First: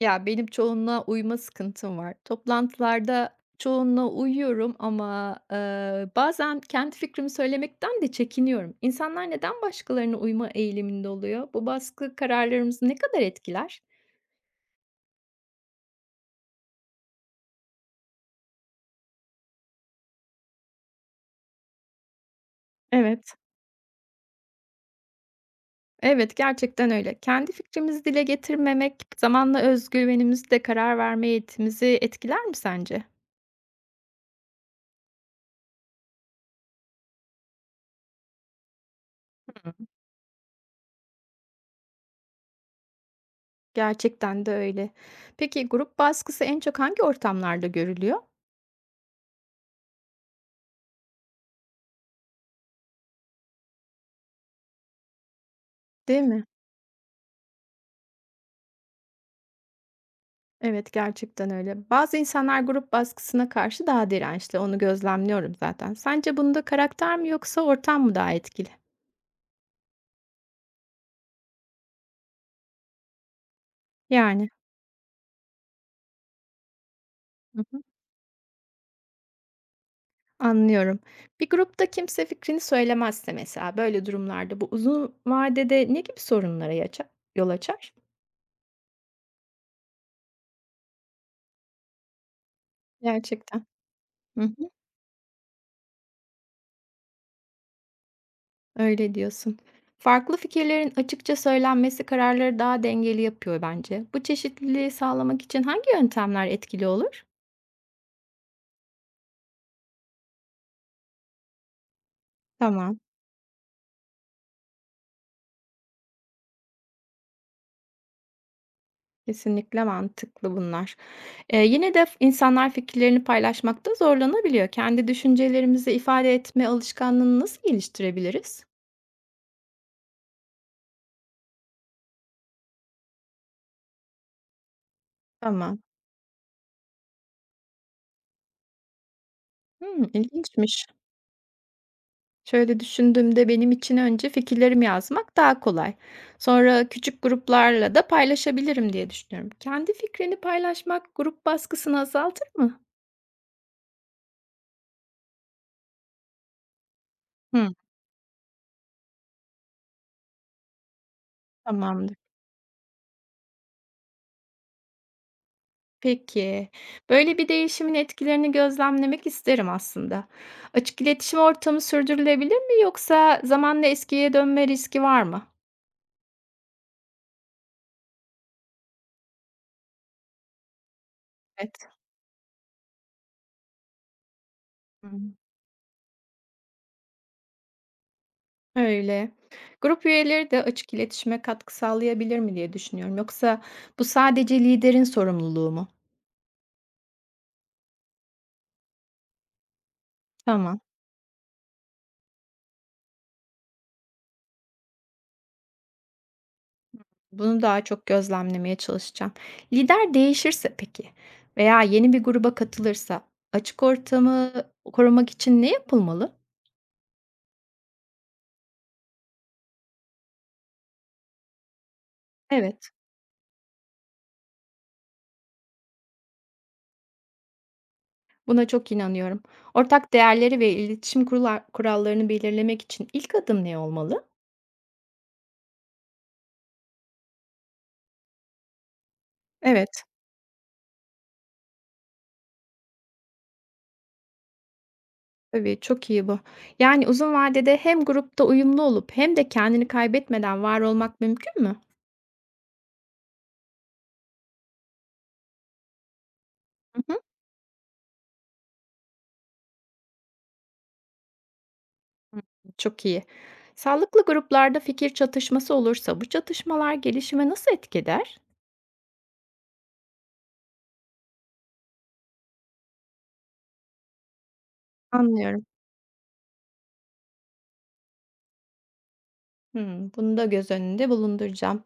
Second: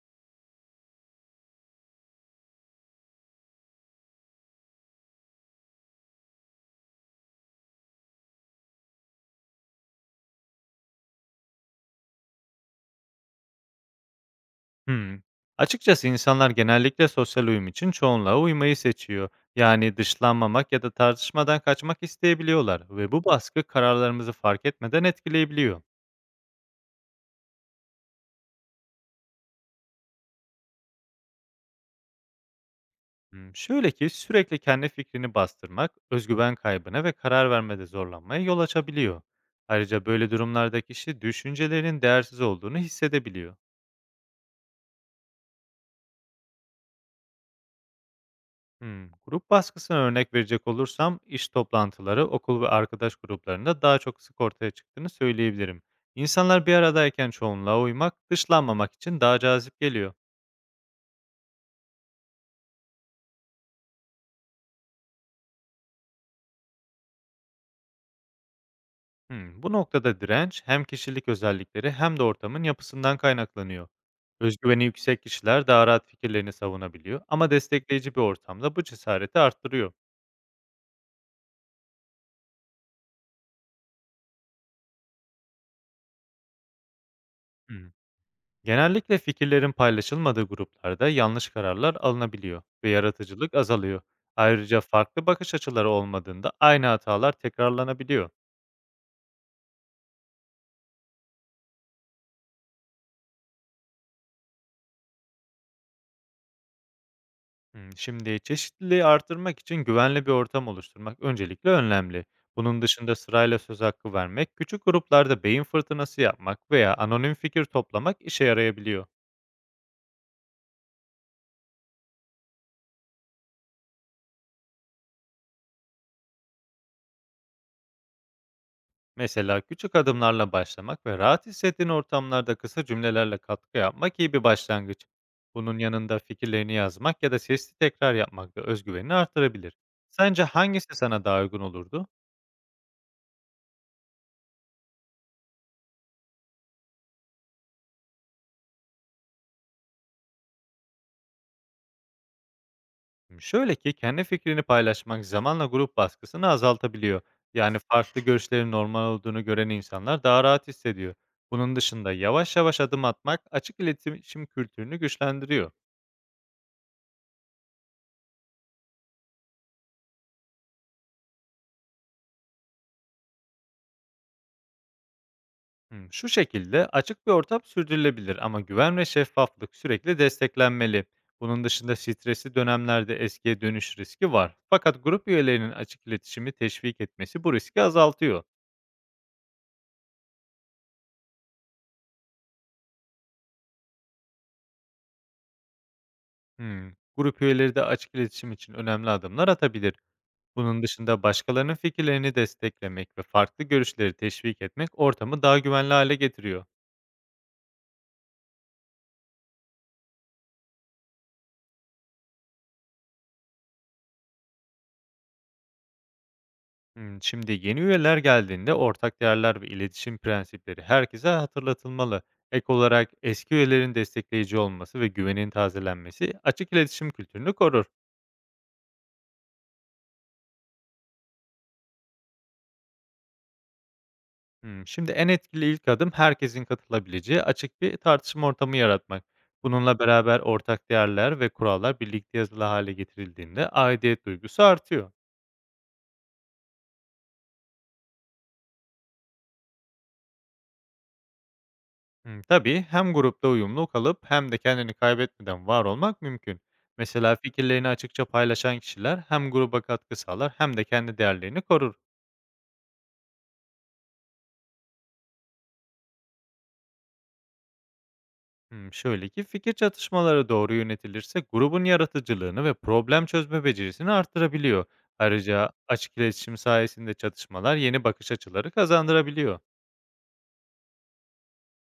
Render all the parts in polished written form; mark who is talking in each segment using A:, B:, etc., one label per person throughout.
A: Ya, benim çoğunluğa uyma sıkıntım var. Toplantılarda çoğunluğa uyuyorum ama, bazen kendi fikrimi söylemekten de çekiniyorum. İnsanlar neden başkalarına uyma eğiliminde oluyor? Bu baskı kararlarımızı ne kadar etkiler?
B: Hımm. Açıkçası insanlar genellikle sosyal uyum için çoğunluğa uymayı seçiyor. Yani dışlanmamak ya da tartışmadan kaçmak isteyebiliyorlar ve bu
A: Evet.
B: baskı kararlarımızı fark etmeden etkileyebiliyor.
A: Evet, gerçekten öyle. Kendi fikrimizi dile getirmemek zamanla özgüvenimizi de karar verme yetimizi etkiler mi sence?
B: Hımm, şöyle ki sürekli kendi fikrini bastırmak özgüven kaybına ve karar vermede zorlanmaya yol açabiliyor.
A: Hı.
B: Ayrıca böyle durumlarda kişi düşüncelerinin değersiz olduğunu hissedebiliyor.
A: Gerçekten de öyle. Peki grup baskısı en çok hangi ortamlarda görülüyor?
B: Hımm. Grup baskısına örnek verecek olursam, iş toplantıları, okul ve arkadaş gruplarında daha çok sık ortaya çıktığını söyleyebilirim.
A: Değil mi?
B: İnsanlar bir aradayken çoğunluğa uymak, dışlanmamak için daha cazip geliyor.
A: Evet, gerçekten öyle. Bazı insanlar grup baskısına karşı daha dirençli. Onu gözlemliyorum zaten. Sence bunda karakter mi yoksa ortam mı daha etkili?
B: Hımm. Bu noktada direnç, hem kişilik özellikleri hem de ortamın yapısından kaynaklanıyor.
A: Yani.
B: Özgüveni yüksek kişiler daha rahat fikirlerini savunabiliyor ama
A: Hı hı.
B: destekleyici bir ortamda bu cesareti arttırıyor.
A: Anlıyorum. Bir grupta kimse fikrini söylemezse mesela böyle durumlarda bu uzun vadede ne gibi sorunlara yol açar?
B: Genellikle fikirlerin paylaşılmadığı gruplarda yanlış kararlar alınabiliyor ve yaratıcılık
A: Gerçekten.
B: azalıyor.
A: Hı hı.
B: Ayrıca farklı bakış açıları olmadığında aynı hatalar tekrarlanabiliyor.
A: Öyle diyorsun. Farklı fikirlerin açıkça söylenmesi kararları daha dengeli yapıyor bence. Bu çeşitliliği sağlamak için hangi yöntemler etkili olur?
B: Hmm, şimdi çeşitliliği artırmak için güvenli bir ortam oluşturmak öncelikle önemli. Bunun
A: Tamam.
B: dışında sırayla söz hakkı vermek, küçük gruplarda beyin fırtınası yapmak veya anonim fikir toplamak işe yarayabiliyor.
A: Kesinlikle mantıklı bunlar. Yine de insanlar fikirlerini paylaşmakta zorlanabiliyor. Kendi düşüncelerimizi ifade etme alışkanlığını nasıl geliştirebiliriz?
B: Mesela küçük adımlarla başlamak ve rahat hissettiğin ortamlarda kısa cümlelerle katkı yapmak iyi bir başlangıç.
A: Tamam.
B: Bunun yanında fikirlerini yazmak ya da sesli tekrar yapmak da özgüvenini artırabilir.
A: Hımm,
B: Sence
A: ilginçmiş.
B: hangisi sana daha uygun olurdu?
A: Şöyle düşündüğümde benim için önce fikirlerimi yazmak daha kolay. Sonra küçük gruplarla da paylaşabilirim diye düşünüyorum. Kendi fikrini paylaşmak grup baskısını azaltır mı?
B: Şöyle ki kendi fikrini paylaşmak zamanla grup baskısını azaltabiliyor.
A: Hımm,
B: Yani farklı görüşlerin normal olduğunu gören insanlar daha rahat hissediyor. Bunun dışında
A: tamamdır.
B: yavaş yavaş adım atmak açık iletişim kültürünü güçlendiriyor.
A: Peki. Böyle bir değişimin etkilerini gözlemlemek isterim aslında. Açık iletişim ortamı sürdürülebilir mi yoksa zamanla eskiye dönme riski var mı?
B: Hmm, şu şekilde açık bir ortam sürdürülebilir ama güven ve şeffaflık sürekli desteklenmeli. Bunun
A: Evet.
B: dışında stresli dönemlerde eskiye dönüş riski var. Fakat
A: Hı.
B: grup üyelerinin açık iletişimi teşvik etmesi bu riski azaltıyor.
A: Öyle. Grup üyeleri de açık iletişime katkı sağlayabilir mi diye düşünüyorum. Yoksa bu sadece liderin sorumluluğu mu?
B: Hmm, grup üyeleri de açık iletişim için önemli adımlar atabilir.
A: Tamam.
B: Bunun dışında başkalarının fikirlerini desteklemek ve farklı görüşleri teşvik etmek ortamı daha güvenli hale getiriyor.
A: Bunu daha çok gözlemlemeye çalışacağım. Lider değişirse peki veya yeni bir gruba katılırsa açık ortamı korumak için ne yapılmalı?
B: Hmm, şimdi yeni üyeler geldiğinde ortak değerler ve iletişim prensipleri herkese hatırlatılmalı. Ek
A: Evet.
B: olarak eski üyelerin destekleyici olması ve güvenin tazelenmesi açık iletişim kültürünü korur.
A: Buna çok inanıyorum. Ortak değerleri ve iletişim kurallarını belirlemek için ilk adım ne olmalı?
B: Hmm, şimdi en etkili ilk adım herkesin katılabileceği açık bir tartışma ortamı yaratmak. Bununla
A: Evet,
B: beraber ortak değerler ve kurallar birlikte yazılı hale getirildiğinde aidiyet duygusu artıyor.
A: tabii çok iyi bu. Yani uzun vadede hem grupta uyumlu olup hem de kendini kaybetmeden var olmak mümkün mü?
B: Hımm, tabii, hem grupta uyumlu kalıp hem de kendini kaybetmeden var olmak mümkün.
A: Hı hı.
B: Mesela fikirlerini açıkça paylaşan kişiler hem gruba katkı sağlar hem de kendi değerlerini korur.
A: Çok iyi. Sağlıklı gruplarda fikir çatışması olursa bu çatışmalar gelişime nasıl etkiler?
B: Hımm, şöyle ki fikir çatışmaları doğru yönetilirse grubun yaratıcılığını ve problem çözme becerisini artırabiliyor.
A: Anlıyorum.
B: Ayrıca açık iletişim sayesinde çatışmalar yeni bakış açıları kazandırabiliyor.
A: Hmm, bunu da göz önünde bulunduracağım.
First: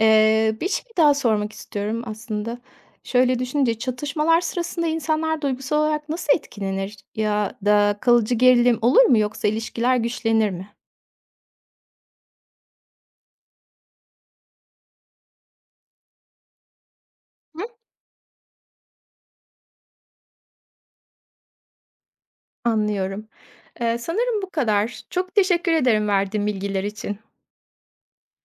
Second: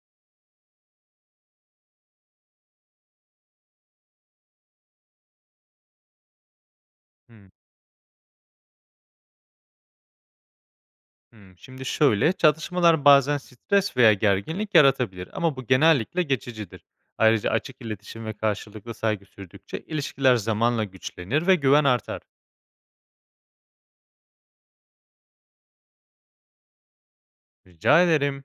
A: Bir şey daha sormak istiyorum aslında. Şöyle düşününce çatışmalar sırasında insanlar duygusal olarak nasıl etkilenir
B: Hımm.
A: ya da kalıcı gerilim olur mu yoksa ilişkiler güçlenir mi?
B: Hımm, şimdi şöyle, çatışmalar bazen stres veya gerginlik yaratabilir ama bu genellikle geçicidir. Ayrıca
A: Hı.
B: açık iletişim ve karşılıklı saygı sürdükçe ilişkiler zamanla güçlenir ve güven artar.
A: Anlıyorum. Sanırım bu kadar. Çok teşekkür ederim verdiğin bilgiler için.
B: Rica ederim.